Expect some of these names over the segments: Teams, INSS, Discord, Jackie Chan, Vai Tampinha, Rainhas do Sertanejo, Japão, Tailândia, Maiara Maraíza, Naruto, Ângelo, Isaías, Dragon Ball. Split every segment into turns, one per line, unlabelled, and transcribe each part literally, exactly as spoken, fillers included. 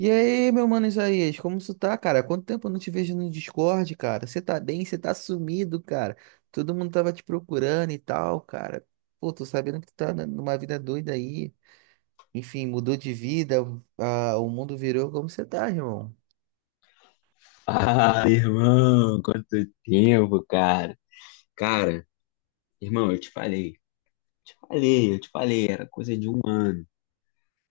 E aí, meu mano Isaías, como tu tá, cara? Quanto tempo eu não te vejo no Discord, cara? Você tá bem? Você tá sumido, cara? Todo mundo tava te procurando e tal, cara. Pô, tô sabendo que tu tá na- numa vida doida aí. Enfim, mudou de vida, ah, o mundo virou. Como você tá, irmão?
Ah, irmão, quanto tempo, cara. Cara, irmão, eu te falei, te falei, eu te falei, era coisa de um ano.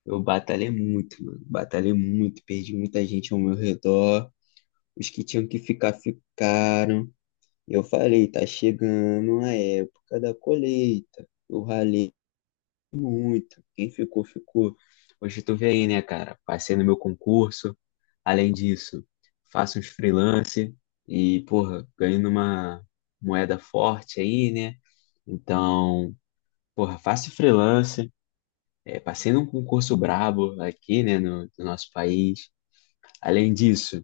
Eu batalhei muito, mano, batalhei muito, perdi muita gente ao meu redor. Os que tinham que ficar, ficaram. Eu falei, tá chegando a época da colheita. Eu ralei muito, quem ficou, ficou. Hoje tu vê aí, né, cara? Passei no meu concurso. Além disso, faço uns freelance e, porra, ganho numa moeda forte aí, né? Então, porra, faço freelance, é, passei num concurso brabo aqui, né, no, no nosso país. Além disso,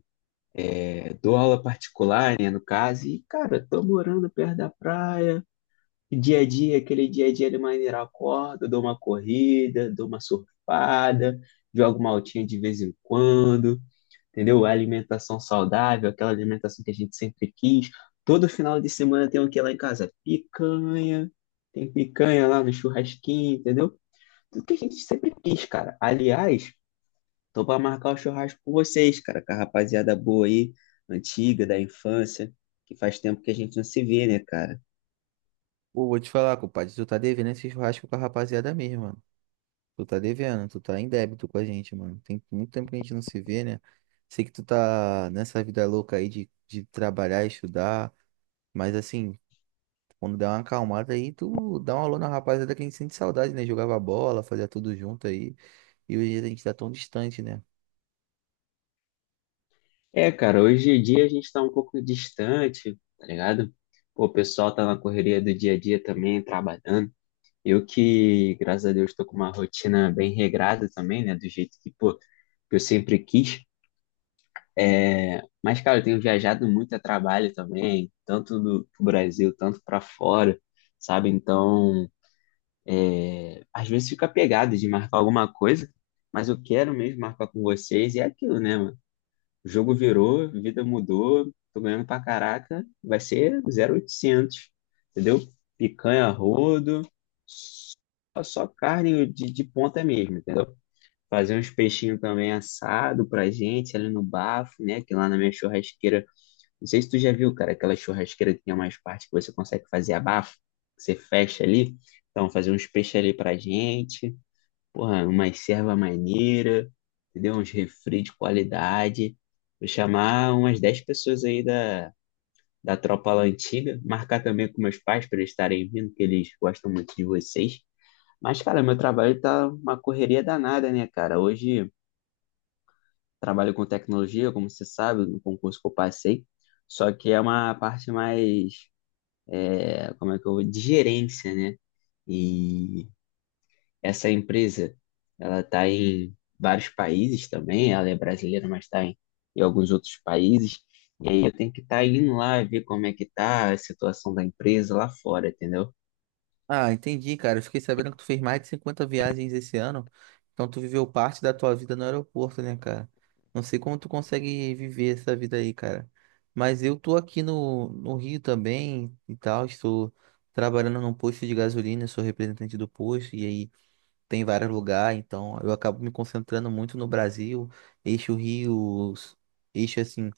é, dou aula particular, né, no caso, e, cara, tô morando perto da praia, dia a dia, aquele dia a dia de maneira eu acordo, dou uma corrida, dou uma surfada, jogo uma altinha de vez em quando, entendeu? A alimentação saudável, aquela alimentação que a gente sempre quis. Todo final de semana tem o que lá em casa? Picanha, tem picanha lá no churrasquinho, entendeu? Tudo que a gente sempre quis, cara. Aliás, tô pra marcar o churrasco com vocês, cara, com a rapaziada boa aí, antiga, da infância, que faz tempo que a gente não se vê, né, cara?
Pô, vou te falar, compadre, tu tá devendo esse churrasco com a rapaziada mesmo, mano. Tu tá devendo, tu tá em débito com a gente, mano. Tem muito tempo que a gente não se vê, né? Sei que tu tá nessa vida louca aí de, de trabalhar e estudar. Mas assim, Quando der uma acalmada aí, tu dá um alô na rapaziada que a gente sente saudade, né? Jogava bola, fazia tudo junto aí. E hoje a gente tá tão distante, né?
É, cara, hoje em dia a gente tá um pouco distante, tá ligado? Pô, o pessoal tá na correria do dia a dia também, trabalhando. Eu que, graças a Deus, estou com uma rotina bem regrada também, né? Do jeito que, pô, que eu sempre quis. Mas, cara, eu tenho viajado muito a trabalho também, tanto do pro Brasil, tanto para fora, sabe? Então, às vezes fica pegado de marcar alguma coisa, mas eu quero mesmo marcar com vocês e é aquilo, né, mano? O jogo virou, a vida mudou, tô ganhando pra caraca, vai ser zero oitocentos, entendeu? Picanha, a rodo, só, só carne de, de ponta mesmo, entendeu? Fazer uns peixinhos também assado pra gente ali no bafo, né? Que lá na minha churrasqueira, não sei se tu já viu, cara, aquela churrasqueira que tem umas partes que você consegue fazer abafo, que você fecha ali. Então, fazer uns peixes ali pra gente, porra, uma serva maneira, entendeu? Uns refri de qualidade. Vou chamar umas dez pessoas aí da, da tropa lá antiga, marcar também com meus pais para eles estarem vindo, que eles gostam muito de vocês. Mas, cara, meu trabalho tá uma correria danada, né, cara? Hoje trabalho com tecnologia, como você sabe, no concurso que eu passei, só que é uma parte mais, é, como é que eu vou, de gerência, né? E essa empresa, ela está em vários países também, ela é brasileira, mas está em, em alguns outros países, e aí eu tenho que estar indo lá ver como é que tá a situação da empresa lá fora, entendeu?
Ah, entendi, cara. Eu fiquei sabendo que tu fez mais de cinquenta viagens esse ano. Então tu viveu parte da tua vida no aeroporto, né, cara? Não sei como tu consegue viver essa vida aí, cara. Mas eu tô aqui no, no Rio também e tal. Estou trabalhando num posto de gasolina, sou representante do posto. E aí tem vários lugares, então eu acabo me concentrando muito no Brasil, eixo Rio, s- eixo assim,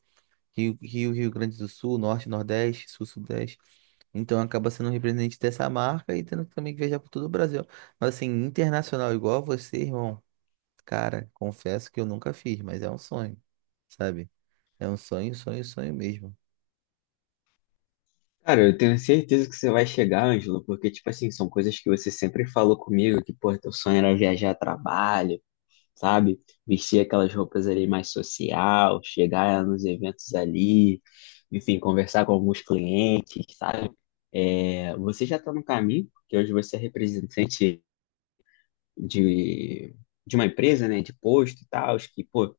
Rio, Rio, Rio Grande do Sul, Norte, Nordeste, Sul, Sudeste. Então acaba sendo um representante dessa marca e tendo também que viajar por todo o Brasil. Mas assim, internacional igual você, irmão, cara, confesso que eu nunca fiz, mas é um sonho, sabe? É um sonho, sonho, sonho mesmo.
Cara, eu tenho certeza que você vai chegar, Ângelo, porque, tipo assim, são coisas que você sempre falou comigo, que, pô, teu sonho era viajar a trabalho, sabe? Vestir aquelas roupas ali mais social, chegar nos eventos ali, enfim, conversar com alguns clientes, sabe? É, você já está no caminho, porque hoje você é representante de, de uma empresa, né, de posto e tal, que, pô,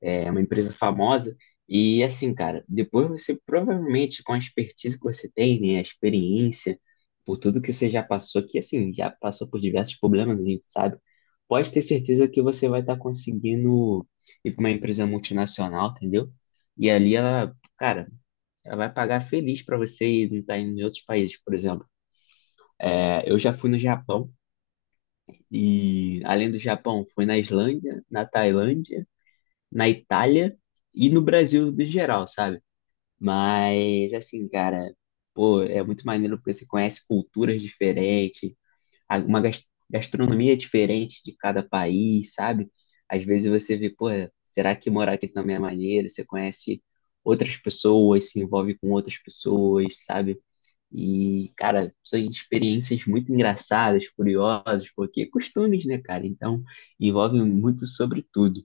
é uma empresa famosa. E assim, cara, depois você provavelmente, com a expertise que você tem, né, a experiência, por tudo que você já passou, que assim, já passou por diversos problemas, a gente sabe, pode ter certeza que você vai estar conseguindo ir para uma empresa multinacional, entendeu? E ali ela, cara, ela vai pagar feliz para você e não tá indo em outros países, por exemplo. É, eu já fui no Japão e, além do Japão, fui na Islândia, na Tailândia, na Itália e no Brasil no geral, sabe? Mas, assim, cara, pô, é muito maneiro porque você conhece culturas diferentes, a- uma gas- gastronomia diferente de cada país, sabe? Às vezes você vê, pô, será que morar aqui também é maneiro? Você conhece outras pessoas, se envolve com outras pessoas, sabe? E, cara, são experiências muito engraçadas, curiosas, porque é costumes, né, cara? Então, envolve muito sobre tudo.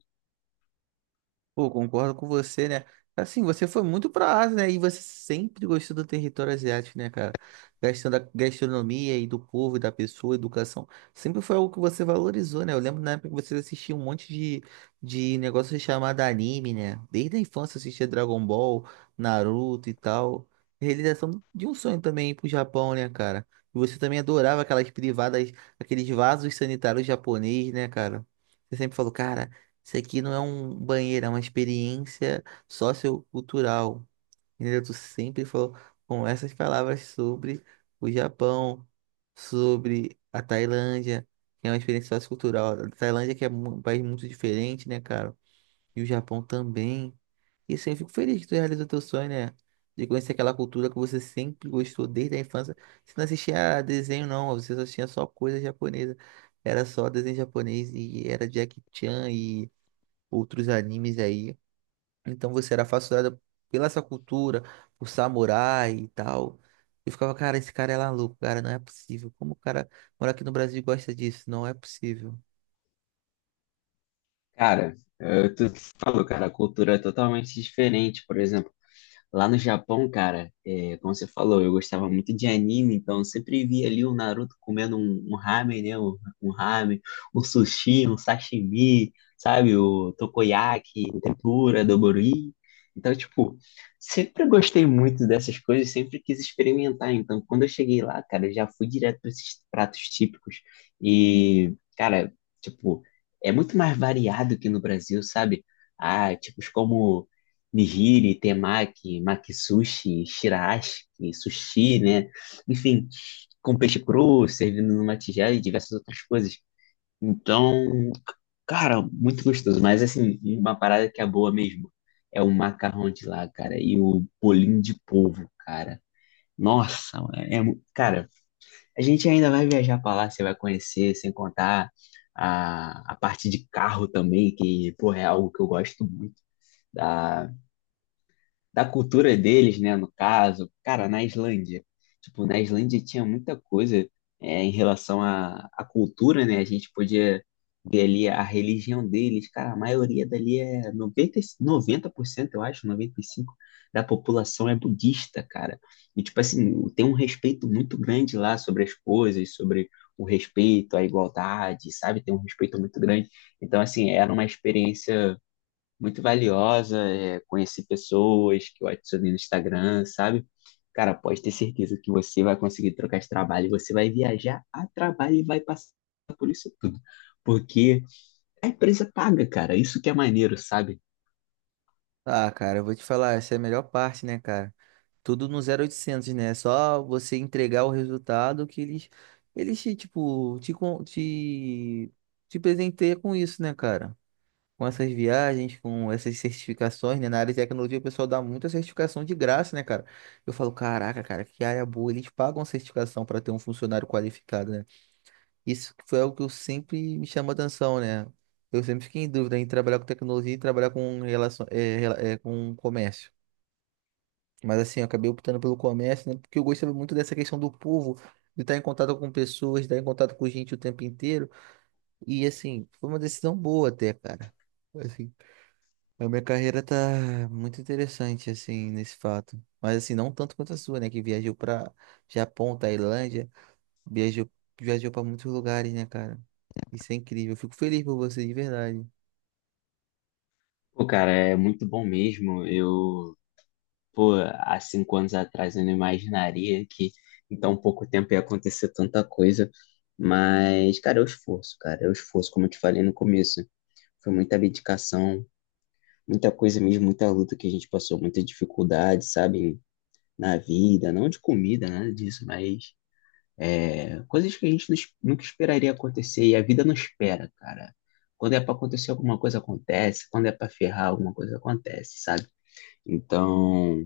Pô, concordo com você, né? Assim, você foi muito pra Ásia, né? E você sempre gostou do território asiático, né, cara? Gastando da gastronomia e do povo, e da pessoa, educação. Sempre foi algo que você valorizou, né? Eu lembro na época que você assistia um monte de, de negócio chamado anime, né? Desde a infância assistia Dragon Ball, Naruto e tal. Realização de um sonho também ir pro Japão, né, cara? E você também adorava aquelas privadas, aqueles vasos sanitários japoneses, né, cara? Você sempre falou, cara. Isso aqui não é um banheiro, é uma experiência sociocultural. Entendeu? Tu sempre falou com essas palavras sobre o Japão, sobre a Tailândia, que é uma experiência sociocultural. A Tailândia que é mu- um país muito diferente, né, cara? E o Japão também. E assim, eu fico feliz que tu realizou teu sonho, né? De conhecer aquela cultura que você sempre gostou desde a infância. Você não assistia a desenho, não. Você só tinha só coisa japonesa. Era só desenho japonês e era Jackie Chan e outros animes aí. Então você era fascinada pela essa cultura, por samurai e tal. Eu ficava, cara, esse cara é maluco, cara, não é possível. Como o cara mora aqui no Brasil e gosta disso? Não é possível.
Cara, eh, tu falou, cara, a cultura é totalmente diferente, por exemplo. Lá no Japão, cara, é, como você falou, eu gostava muito de anime, então eu sempre via ali o Naruto comendo um, um ramen, né? Um, um ramen, um sushi, um sashimi, sabe? O takoyaki, o tempura, dobori. Então, tipo, sempre gostei muito dessas coisas, sempre quis experimentar. Então, quando eu cheguei lá, cara, eu já fui direto para esses pratos típicos. E, cara, tipo, é muito mais variado que no Brasil, sabe? Ah, tipos como nigiri, temaki, makisushi, shiraashi, sushi, né? Enfim, com peixe cru, servindo numa tigela e diversas outras coisas. Então, cara, muito gostoso. Mas, assim, uma parada que é boa mesmo é o macarrão de lá, cara, e o bolinho de polvo, cara. Nossa, é, mu- cara, a gente ainda vai viajar pra lá, você vai conhecer, sem contar a, a parte de carro também, que, porra, é algo que eu gosto muito. Da, da cultura deles, né, no caso. Cara, na Islândia, tipo, na Islândia tinha muita coisa é, em relação à, à cultura, né? A gente podia ver ali a religião deles. Cara, a maioria dali é noventa, noventa por cento, eu acho, noventa e cinco por cento da população é budista, cara. E, tipo assim, tem um respeito muito grande lá sobre as coisas, sobre o respeito, a igualdade, sabe? Tem um respeito muito grande. Então, assim, era uma experiência muito valiosa, é, conheci pessoas que eu adicionei no Instagram, sabe? Cara, pode ter certeza que você vai conseguir trocar de trabalho, você vai viajar a trabalho e vai passar por isso tudo. Porque a empresa paga, cara, isso que é maneiro, sabe?
Ah, cara, eu vou te falar, essa é a melhor parte, né, cara? Tudo no zero oitocentos, né? Só você entregar o resultado que eles, eles te, tipo, te, con- te, te presenteiam com isso, né, cara? Com essas viagens, com essas certificações, né? Na área de tecnologia, o pessoal dá muita certificação de graça, né, cara? Eu falo, caraca, cara, que área boa. Eles pagam a certificação para ter um funcionário qualificado, né? Isso foi algo que eu sempre me chamou atenção, né? Eu sempre fiquei em dúvida em trabalhar com tecnologia e trabalhar com relação, é, rela- é, com comércio. Mas assim, eu acabei optando pelo comércio, né? Porque eu gostava muito dessa questão do povo, de estar em contato com pessoas, de estar em contato com gente o tempo inteiro. E assim, foi uma decisão boa até, cara. Assim, a minha carreira tá muito interessante, assim, nesse fato. Mas, assim, não tanto quanto a sua, né? Que viajou pra Japão, Tailândia, viajou, viajou pra muitos lugares, né, cara? Isso é incrível. Eu fico feliz por você, de verdade.
Pô, cara, é muito bom mesmo. Eu, pô, há cinco anos atrás eu não imaginaria que em tão pouco tempo ia acontecer tanta coisa. Mas, cara, é o esforço, cara, é o esforço, como eu te falei no começo. Foi muita dedicação, muita coisa mesmo, muita luta que a gente passou, muita dificuldade, sabe, na vida, não de comida, nada disso, mas é, coisas que a gente não es- nunca esperaria acontecer e a vida não espera, cara. Quando é pra acontecer alguma coisa acontece, quando é pra ferrar alguma coisa acontece, sabe? Então,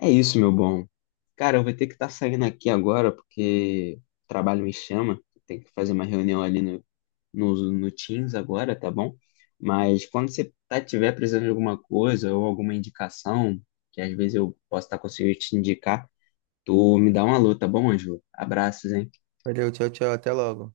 é isso, meu bom. Cara, eu vou ter que estar saindo aqui agora porque o trabalho me chama, tem que fazer uma reunião ali no no, no Teams agora, tá bom? Mas quando você tá, tiver precisando de alguma coisa ou alguma indicação, que às vezes eu posso estar conseguindo te indicar, tu me dá uma alô, tá bom, Ângelo? Abraços, hein?
Valeu, tchau, tchau. Até logo.